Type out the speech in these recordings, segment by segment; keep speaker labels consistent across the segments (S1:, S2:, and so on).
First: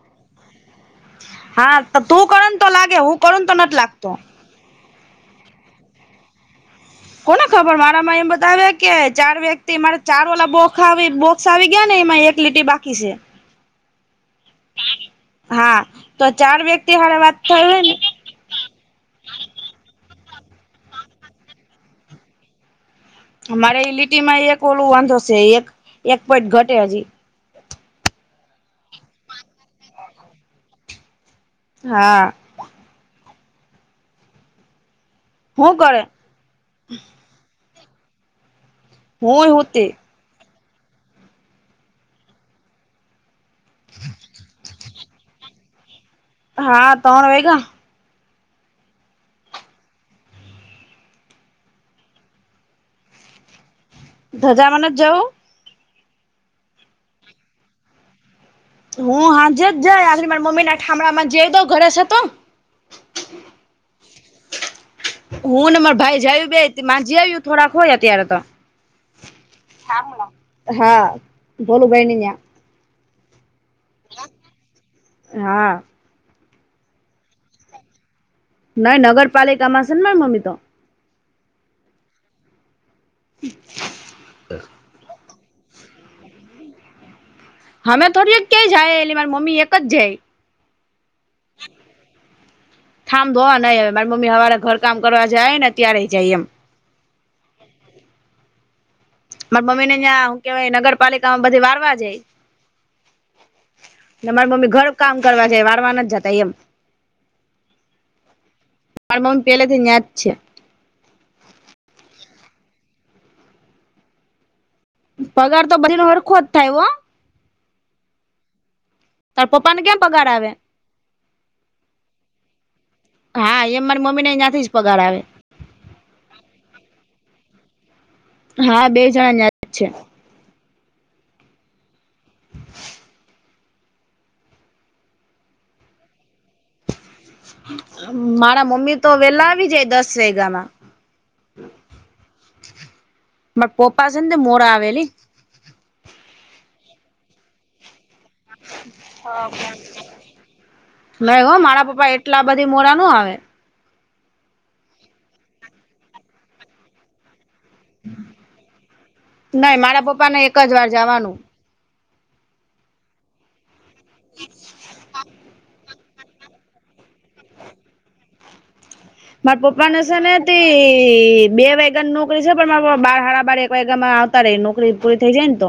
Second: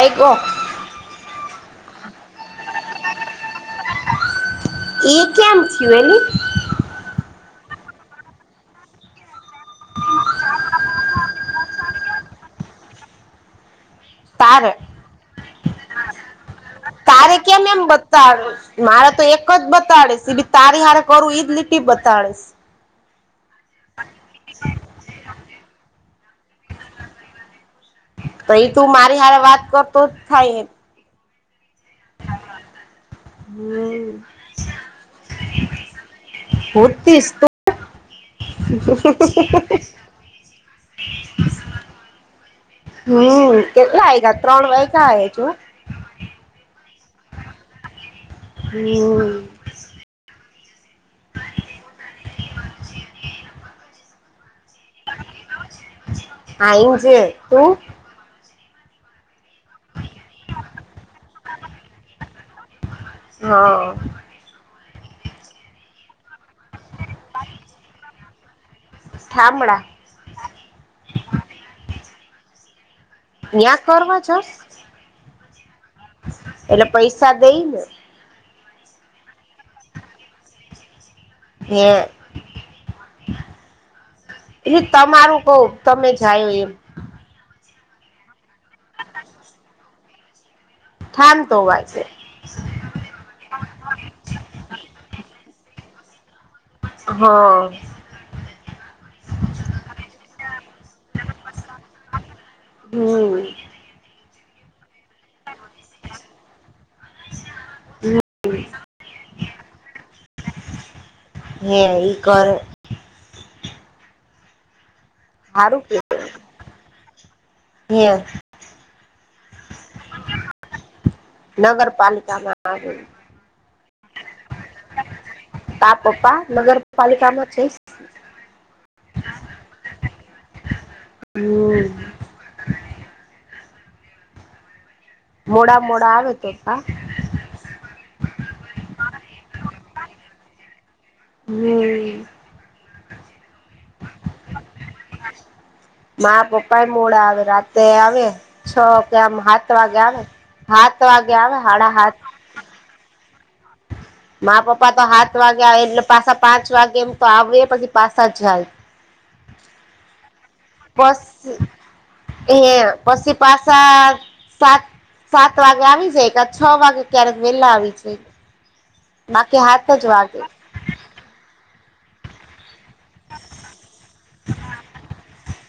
S1: એ
S2: હા તો તું કરન તો લાગે હું કરન તો ન લાગતો
S1: એ કે્યામખ્યું એ
S2: કોને ખબર મારામાં એમ બતાવે કે ચાર વ્યક્તિ મારે ચાર વાલા બોખાવ બો સ આવી ગયા ને એમાં એક લીટીર બાકી છે
S1: તાર
S2: હા તો ચાર વ્યક્તિ હળ વાત
S1: તારે
S2: થય
S1: કેમ
S2: હોય
S1: એમ
S2: ને
S1: મારે તો એક જ બતાડીશ એ ભી તારી હારે કરું ઈજ લીટી બતાડીશ
S2: અમારે એ લીટીમાં એક ઓલું વાંધો છે એક એક પોઈટ ઘટે હજી
S1: તો એ તું મારી હારે વાત કરતો જ થાય
S2: હા
S1: હમ પતીશ
S2: હું કરે
S1: હમ કેટલા
S2: હુંય
S1: આ
S2: હુતી
S1: ગયા ત્રણ વાયગ્યા જો.
S2: હા તણ વાઈગા.
S1: હમ હ [inaudible]
S2: ધજામાં નથ જઉ.
S1: અજ તું [inaudible]
S2: હું હાજે જાય આખળ મારા મમ્મી ના થામણા માજી જઈ દઉ ઘરસ હતો.
S1: હા
S2: હું ને માર ભાઈ જું ભ મામાંજી આવ્યું થોડાક હોય અત્યારે તો.
S1: થામણા
S2: હા ભોલું ભાઈને યાં.
S1: ત્યા કરવા જાસ.
S2: હા.
S1: એટલે પૈસા દઈ ને.
S2: નઇ નગરપાલિકામાં સેને મારી મમ્મી તો.
S1: હે. એ તમારું કઉ તમે જાય એમ.
S2: હમે થોડી એક કય જાય એટલે મારી મમ્મી એક જાય.
S1: થાન તો આજે.
S2: થાં ધોવા નહીં હવે મારી મમ્મી હવારે ઘર કામ કરવા જાય ને ત્યારે જાય એમ.
S1: હા
S2: મારા મમ્મી ને તં હું કેવાય નગરપાલિકામાં બધી વારવા જાય.
S1: હમ
S2: મારી મમ્મી ઘર કામ કરવા છે વારવારન જ જતા એમ. માર મમી પેલેથી યાં છે.
S1: હે ઈ કરો.
S2: પગાર તો
S1: હારું
S2: બધી તમારે ખોટ થાય હો.
S1: એવું.
S2: તાર પપ્પાને કેમ પગાર આવે.
S1: નગરપાલિકામાં આવે
S2: હા એ મારી મમ્મી ને અયાંથી જ પગાર આવે.
S1: તા પપ્પા નગરપાલિકા માં છે.
S2: હા બે જણા ન્યાતિ છે.
S1: હમ્મ.
S2: [inaudible]
S1: મોડા મોડા આવે તો કા.
S2: મારા મમ્મી તો વેલા આવી જાય દસ વેગયા મા.
S1: હમ્મ.
S2: મા પપ્પા છે ને મોરા આવે અલી.
S1: મા પપ્પા એ મોડા આવે રાતે આવે. છ કે આમ હાત વાગે આવે હાત વાગે
S2: નહી હો
S1: આવે
S2: મારા
S1: હાડા
S2: પપ્પા
S1: હાથ.
S2: એટલા બધી મોરા ન આવે.
S1: મા પપ્પા તો હાત વાગે એટલે પાછા પાંચ વાગે એમ તો આવે પછી પાસા જાય
S2: નહી મારા પપ્પા ને એક જ વાર
S1: પસ
S2: જવાનું
S1: એ પછી પાસા સાત સાત વાગે આવી જાય ક છ વાગે ક્યારેક વેલા આવી છે.
S2: માર પપ્પાને છેને તે એ બે વાયગા નોકરી છે પણ બાર હારા બાર એક વાયગા માં આવતા રહી નોકરી પૂરી થઈ જાય ને તો.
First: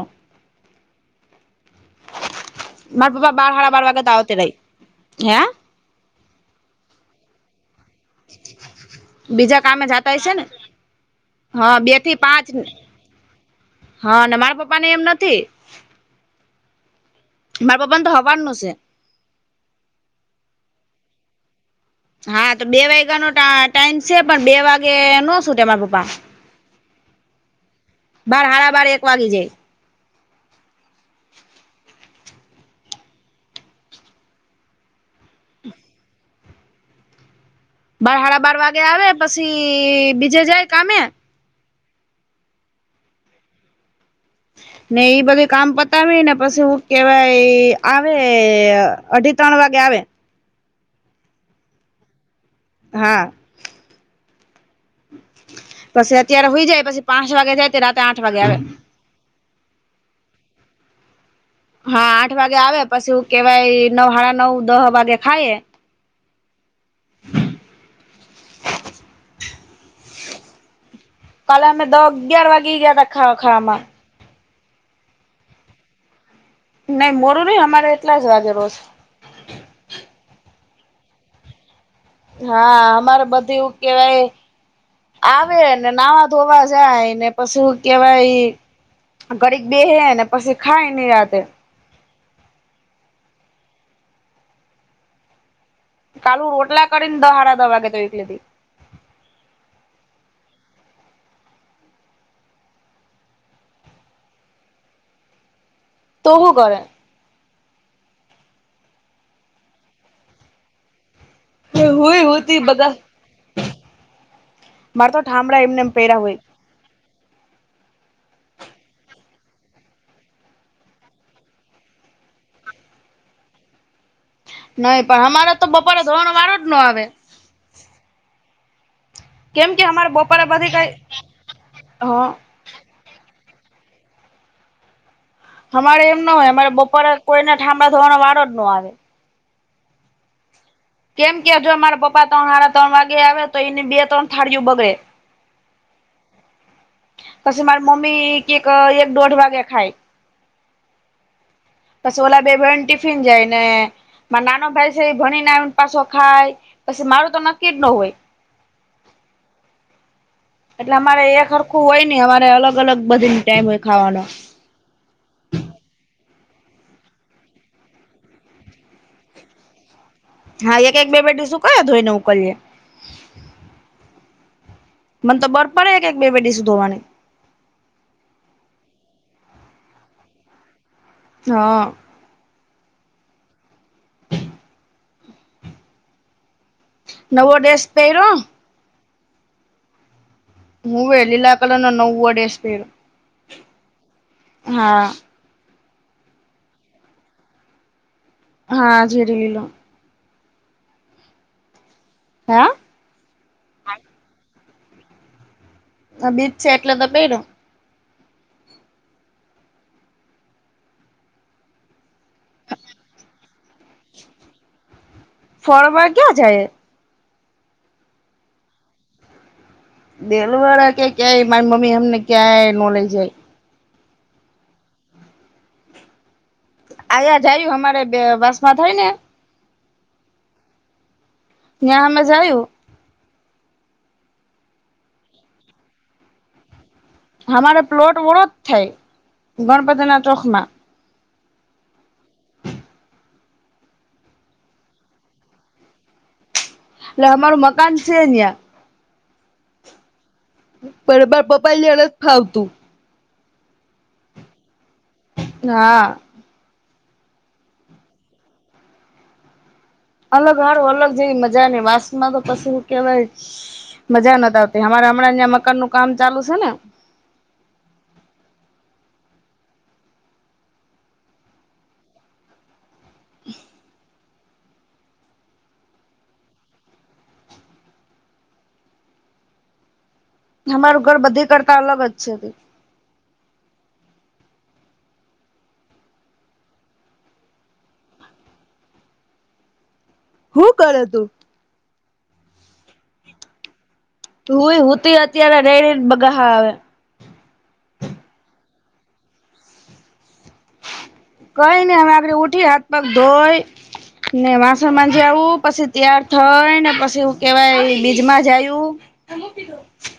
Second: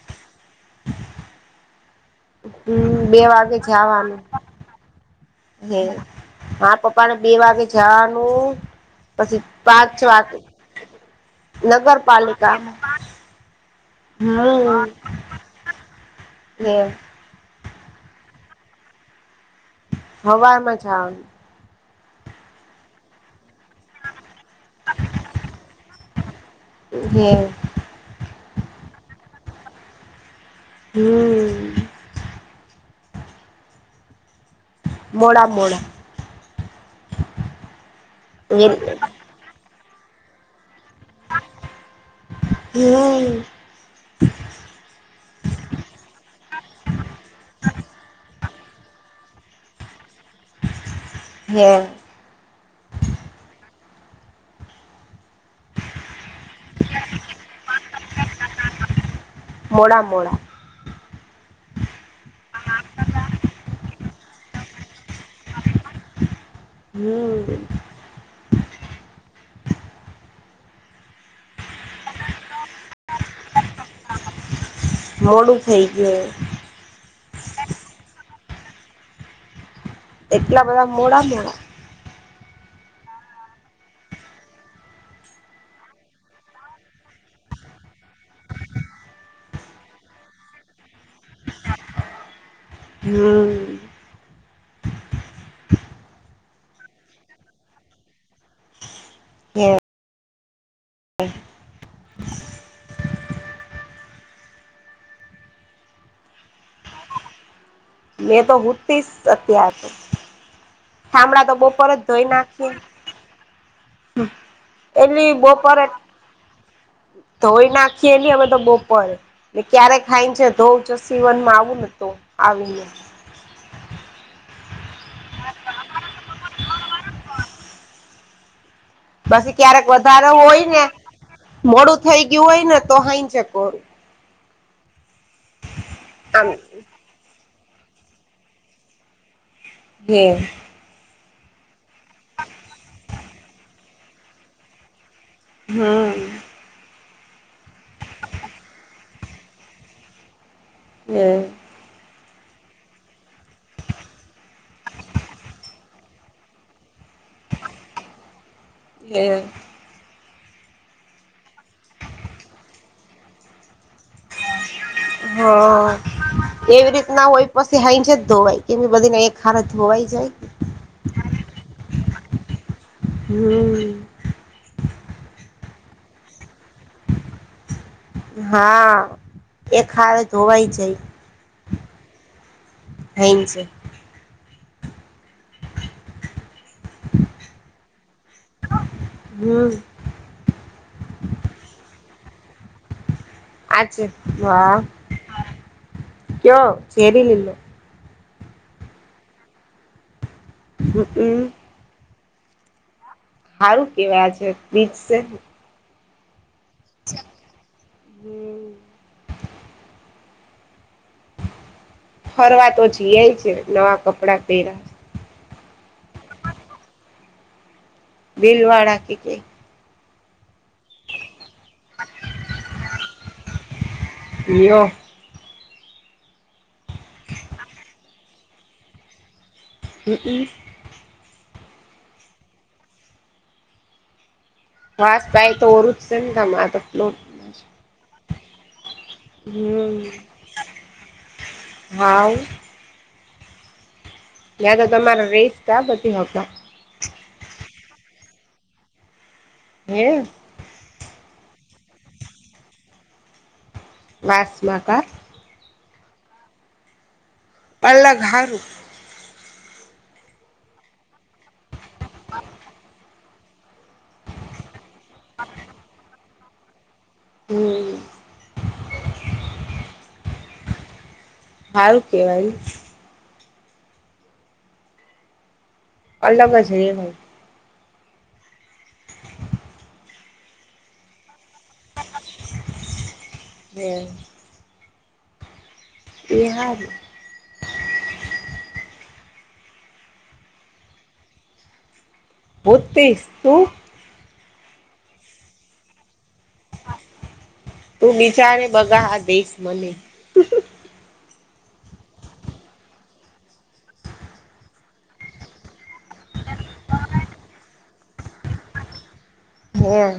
S1: હમ
S2: મારા
S1: બે
S2: પપ્પા બાર
S1: વાગે
S2: હાડા બાર વાગે તો
S1: જાવાનું.
S2: આવતી રહી હે
S1: હ હા પપ્પા ને બે વાગે જાવાનું. પછી
S2: બીજા કામે
S1: પાંચ
S2: જાતા હશે
S1: વાગે.
S2: ને હા બે થી પાંચ
S1: નગરપાલિકા.
S2: હા ને મારા પપ્પા ને એમ નથી.
S1: એવું.
S2: માર પપ્પા ને તો હવારનું સે.
S1: હવારમાં જાવ.
S2: હા તો બે વાગ્યાનો ટા ટાઈમ છે પણ બે વાગે નો શું તમારા પપ્પા.
S1: હે.
S2: બાર હાડા બાર એક વાગી જાય.
S1: હમ્મ. મોડા મોડા.
S2: બાર હાડા બાર વાગે આવે પછી બીજે જાય કામે.
S1: હમ્મ.
S2: ને એઈ બધું કામ પતાવીને પછી હું કેહેવાય આવે. અઢી ત્રણ વાગે આવે.
S1: હા.
S2: હા. પછી અત્યારે હુઇ જાય પછી પાંચ વાગે જાય તે રાતે આઠ વાગે આવે.
S1: મોડા મોડા.
S2: હા આઠ વાગે આવે પછી હું કેવાય નવ હાડા નવ દહ વાગે ખાય.
S1: હમ્મ.
S2: કાલે અમે દહ અગિયાર વાગી ગયા તા ખાવા ખાવા માં.
S1: મોડું થઇ ગયું હે.
S2: નઈ મોરું નહી અમારે એટલા જ વાગે રોજ.
S1: એટલા બધા મોડા કેમ.
S2: હા અમારે બધું એવું કેવાય. આવે ને નાવા ધોવા જાય ને પછી હું કેવાય. ઘડીક બે હને પછી ખાય નીરાતે.
S1: હું.
S2: કાલું રોટલા કરી ને દહ હાડા દહે વાગે ગ‌ઇ થી એટલે.
S1: એ. હ.
S2: તો હું કરે.
S1: મેં તો હુંતીસ અત્યાર હામડા તો. બપોર
S2: હું
S1: જ
S2: હુંય તી બધા. મારે તો
S1: એલી
S2: ઠામડા એમને
S1: બપોરે.
S2: એમ પયરા હોય
S1: ધોઈ નાખીએ ને અમે તો બપોરે. ને ક્યારે સાંજે ધોવ જ સીવનમાં આવું નને તો આવીને.
S2: નહી પણ અમારે તો બપોરે ધોવાનો વારોજ નો આવે.
S1: પછી
S2: કેમ કે
S1: ક્યારેક
S2: અમારે
S1: વધારે
S2: બપોરે
S1: હોય
S2: બધી
S1: ને
S2: કઈ
S1: મોડું
S2: હ
S1: થઈ ગયું હોય ને તો હાઈ જકો.
S2: અમારે એમ ના
S1: આમ
S2: હોય અમારે બપોરે કોઈને થાંભળ થવાનો વારો જ ન આવે.
S1: હમ.
S2: કેમ કે જો મારા પપ્પા ત્રણ સાડા ત્રણ વાગે આવે તો એને બે ત્રણ થાળિયું બગડે.
S1: હમ.
S2: કશે મારી મમ્મી કેક એક દોઢ વાગ્યા ખાય.
S1: હે.
S2: પછી ઓલા બે ભાઈને ટિફિન જાય ને મારો નાનો ભાઈ છે ભણીને પાછો ખાય. પછી મારુ તો નક્કી ના હોય.
S1: એ.
S2: એટલે અમારે એ સરરખું હોય ને અમારે અલગ અલગ બધીની ટાઈમ હોય ખાવાનો.
S1: હમ. [inaudible] હા એવી રીત ના હોય પછી હાઈજે છે જ ધોવાય કેમ બધીને એક હારે ધોવાઈ જાય.
S2: હા એક એક બે બે ડીસું કયે ધોઈ ને ઉકલીએ.
S1: હમ.
S2: મને તો બરપરે એક એક બે ડીસુ ધોવાનું.
S1: હા એક હારે ધોવાઈ જાય.
S2: હા.
S1: હૈજ.
S2: નવો ડ્રેસ પહેરો.
S1: હમ.
S2: હવે એ લીલા કલર નો નવો ડ્રેસ પહેરો.
S1: આ છે વાહ કયો જેેરી લીલો.
S2: હા ઝેરી લીલો.
S1: હમ.
S2: હા.
S1: હારું કેવાય આજે બીજ સે ને.
S2: હા બીજ છે એટલે તો બઇરો.
S1: હમ ફરવા તો જીઆઈ છે. નવા કપડા પેહરા.
S2: ફરવા ક્યાં જાયે.
S1: બિલવાળા કેકે.
S2: દેલવાડા કે ક્યાય મારી મમ્મી અમને ક્યાંય નો લઈ જાય.
S1: યો.
S2: આયા જાયરુ અમારે બે વાસમાં થાય ને.
S1: હમ.
S2: ન્યા આમજ આયુ.
S1: ખાસ કઈ તો ઓરું જ છે ને તમ આતો.
S2: અમારે પ્લોટ વોળો જ થાય ગણપતિના ચોકમાં.
S1: હાહો યા તો તમારા [unintelligible]
S2: એટલે અમારું મકાન સે ન્યા.
S1: હે?
S2: પણ મારા પપ્પાને ન્યા નથ ફાવતું.
S1: વાસમાં કા?
S2: હા
S1: અલગ હારું.
S2: અલગ હારું અલગ જેવી મજા નઈ વાંસમાં તો પસી હું કેવાય મજા નથ આવ એટલે અમારે હમણાં ન્યા મકાનનું કામ ચાલુ સે ને.
S1: હમ હારું કેવાય ઈ. અલગ જ રેવાય.
S2: અમારું ઘર બધે કરતા અલગ જ છે તે.
S1: હે. એ હારું.
S2: હું કરે તું?
S1: હુતીસ તું?
S2: હું એ હુતી અત્યારે રઇ રઈ ને બગાહા આવે.
S1: તું બીજાને બગા આ દઈશ મને.
S2: કઈ નહીં હવે આગળે ઉઠી હાથ પગ ધોઈ. ને વાસણ માંજી આવું, પછી તૈયાર થઈ ને પછી હું કેવાય બીજમાં જાયું.
S1: હે?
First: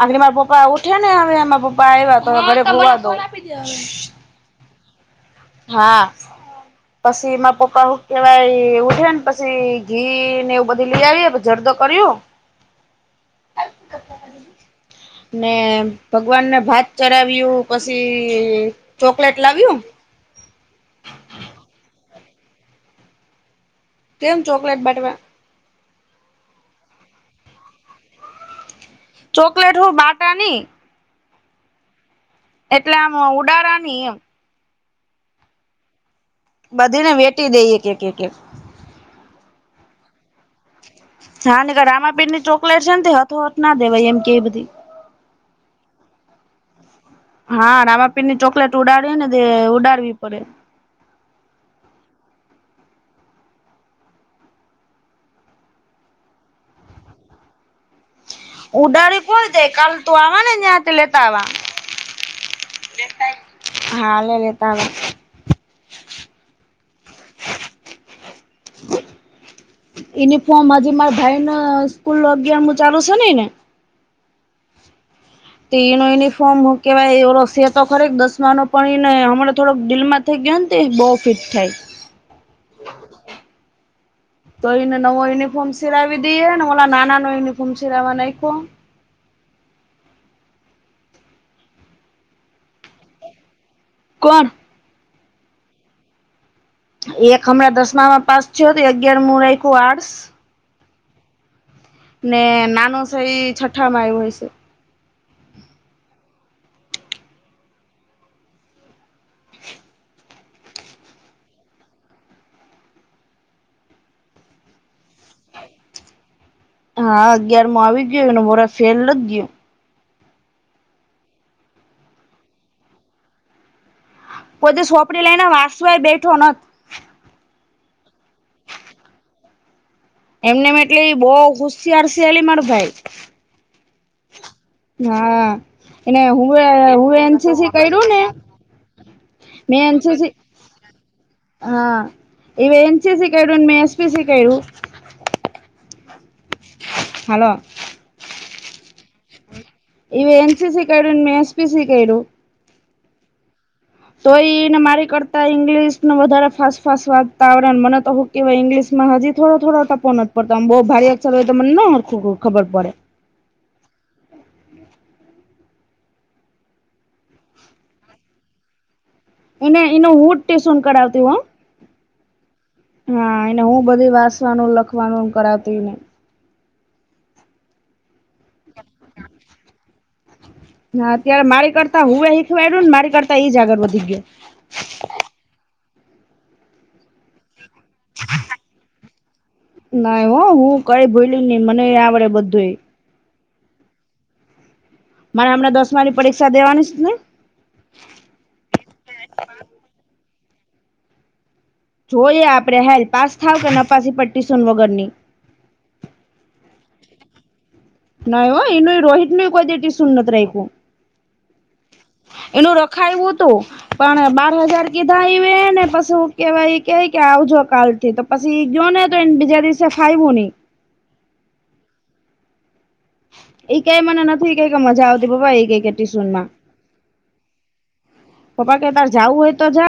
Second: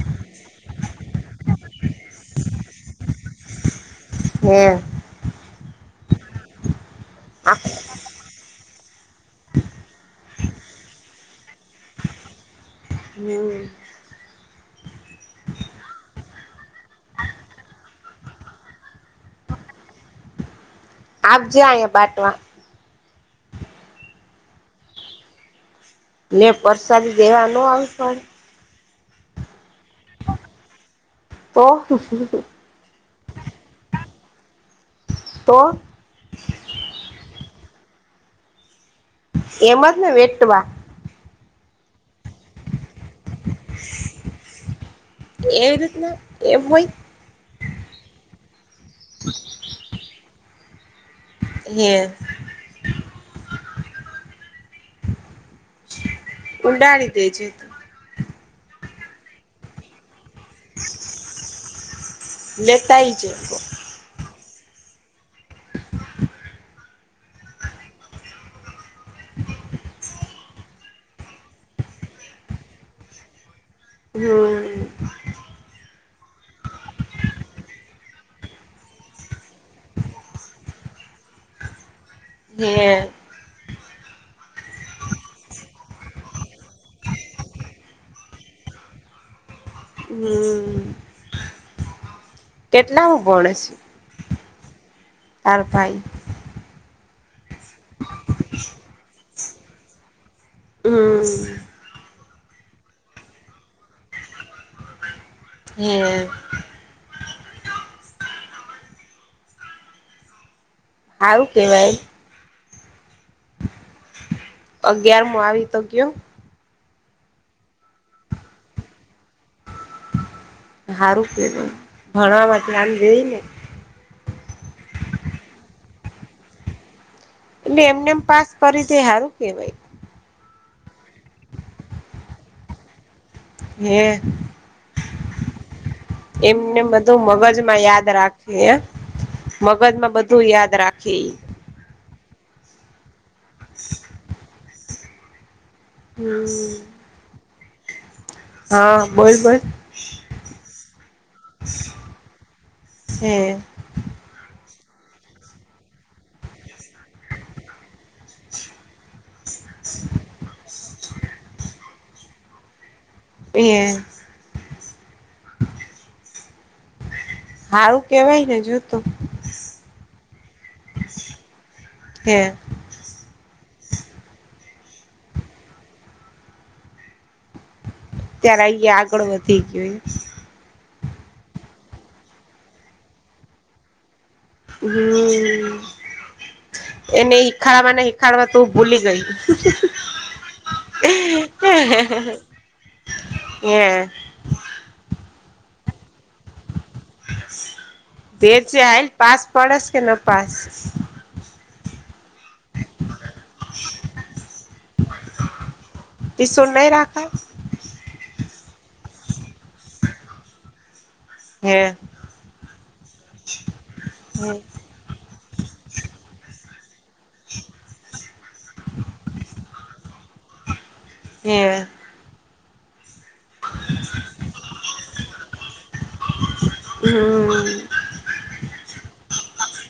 S2: આગડી મારા પપ્પા ઉઠ્યાને હવે માર પપ્પા આવ્યા તો ઘડીક હુવા દયો. [inaudible]
S1: હે?
S2: હા પસી
S1: આ
S2: માર પપ્પા ઉઠ કેવાય ઉઠે ને પછી ઘી ને એવું બધી લઈ આવીએ પછી જરદો કર્યો.
S1: હમ [inaudible]
S2: ને ભગવાનને ભાત ચડાવ્યું પસી ચોકલેટ લાવ્યું.
S1: આપજે આહીંયા બાટવા.
S2: કેમ ચોકલેટ બાટવા?
S1: ને પરસાદી દેવા નો આવી પડે?
S2: ચોકલેટ હું બાટા ની.
S1: તો?
S2: એટલે આમ ઉડારા ની એમ.
S1: તો?
S2: બધીને વેચી દઈએ એક એક એક.
S1: એમજ ને વેટવા.
S2: હા નકર રામાપીરની ચોકલેટ છે ન તે હથોહથ ના દેવાય એમ કે હે બધી.
S1: એવી રીતના એમ હોય.
S2: હા રામાપીર ની ચોકલેટ ઉડાડી ને ઉડાડવી પડે.
S1: [unintelligible] ઉંડાડી દે છે.
S2: ઉડાડી કોણ જાય કાલ તું આવા ને ત્યાંથી લેતા આવા.
S1: લેતાય જે
S2: હા લે લેતા આવા યુનિફોર્મ હજી મારા ભાઈ ન સ્કૂલ અગિયાર હું ચાલુ છે ઈ ને.
S1: હમ્મ. હમ્મ
S2: તે એનો યુનિફોર્મ હું કેવાય ઓરો સે તો ખરે દસમાનો પણ ઈને હમણાં થોડક દિલમાં [unintelligible] બો ફિટ થાય.
S1: [unintelligible]
S2: તો એને નવો યુનિફોર્મ સિલાવી દઈએ ને ઓલ નાના નૉ યુનિફોર્મ સિલાવા નાંયખો.
S1: હમ્મ. કેટલા મુ ભણેસ
S2: કોણ
S1: તાર ભાઈ
S2: એક હમણાં દસમામાં પાસ થયો તો અગિયાર મુું રાયખું આર્ટસ.
S1: હમ્મ.
S2: ને નાનું થઈ છઠ્ઠા મા આયો હશે.
S1: [unintelligible] આવું કેવાય અગિયાર મો આવી તો ગ્યો.
S2: હા અગિયાર મો આવી ગ્યો એનું વરહ ફેલ નથ ગયું.
S1: હારું કે ભણવા ધ્યાન દે ને.
S2: કોઈ દી સોંપડી લઈ ને વાસવાય બેઠો નથ.
S1: એટલે એમને એમ પાસ કરી છે હારું કેવાય.
S2: એમને એટલી બહ હુશિયાર છે અલી માર ભાઈ.
S1: હે
S2: હા એ હું
S1: એમને
S2: હું
S1: બધું
S2: એનસીસી કર્યું ને. મેં
S1: મગજ માં
S2: એનસીસી
S1: બધું યાદ રાખે ઈ.
S2: હા એવે એન. સી. સી. કર્યું મે એસ. પી. સી. કયરુ.
S1: [unintelligible]
S2: હાલો.
S1: હા બોલ બોલ.
S2: એવે એન. સી. સી. કર્યું મે એસ. પી. સી. કયરુ.
S1: હે.
S2: તો એને મારી કરતા ઈંગ્લિશ ને વધારે ફાસ ફાસ વાચતા આવરે મને તો કેવા ઇંગ્લિશમાં હજી થોડો થો ટપો નથ પડતો આમ બઉ ભારે અક્ષર હોય તો મને ન હરખું ખબર પડે.
S1: [unintelligible] હારું કેવાય ને જોતો.
S2: એને એનું હુજ ટેસન કરાવતી હો.
S1: હે.
S2: હા એને હું બધી વાંસવાનું લખવાનું કરાવતી ઇને.
S1: ત્યારે આઈ ગ્યા આગળ વધી ગયો ઈ.
S2: હા અત્યારે મારી કરતા હું એ શીખવાડ્યું ને મારી કરતા ઈ જ આગળ વધી ગ્યો.
S1: હમ્મ એને ઈ ખરા હિખાડવા તું ભૂલી ગય.
S2: નાય હો હું કઈ ભૂલી નહી મને આવડે બધુંય.
S1: [unintelligible]
S2: મારે હમણા દસમા ની પરીક્ષા દેવાનીસ નઈ.
S1: તેર છે હાઈલ પાસ પડેસ કે ન પાસ.
S2: જોઈએ આપડે હાલ પાસ થાવ કે નફાસી પટ્ટી સુન વગરની.
S1: ટીસુન નઈ રાખા.
S2: નાઈ હો એ ન એ રોહિત નું એ કોઈદી એ ટુશન નથ રાયખૂ.
S1: હે અ.
S2: એનું રખાયું હતું પણ બાર
S1: હે
S2: હજાર કીધા ઈવે ને પાછું. કે હવે ઇકે હેે કે આવજો કાલ થી તો પછી ઇગ્યો ને તો એને બીજા દિવસે ફાયવું નહી.
S1: ને અ
S2: ઈ કેે મને નથી કે મજા આવતી પપ્પા એ ઈ કે ટ્યુશનમાં.
S1: હમ
S2: પપ્પા કે તાર જાવું હોય તો જા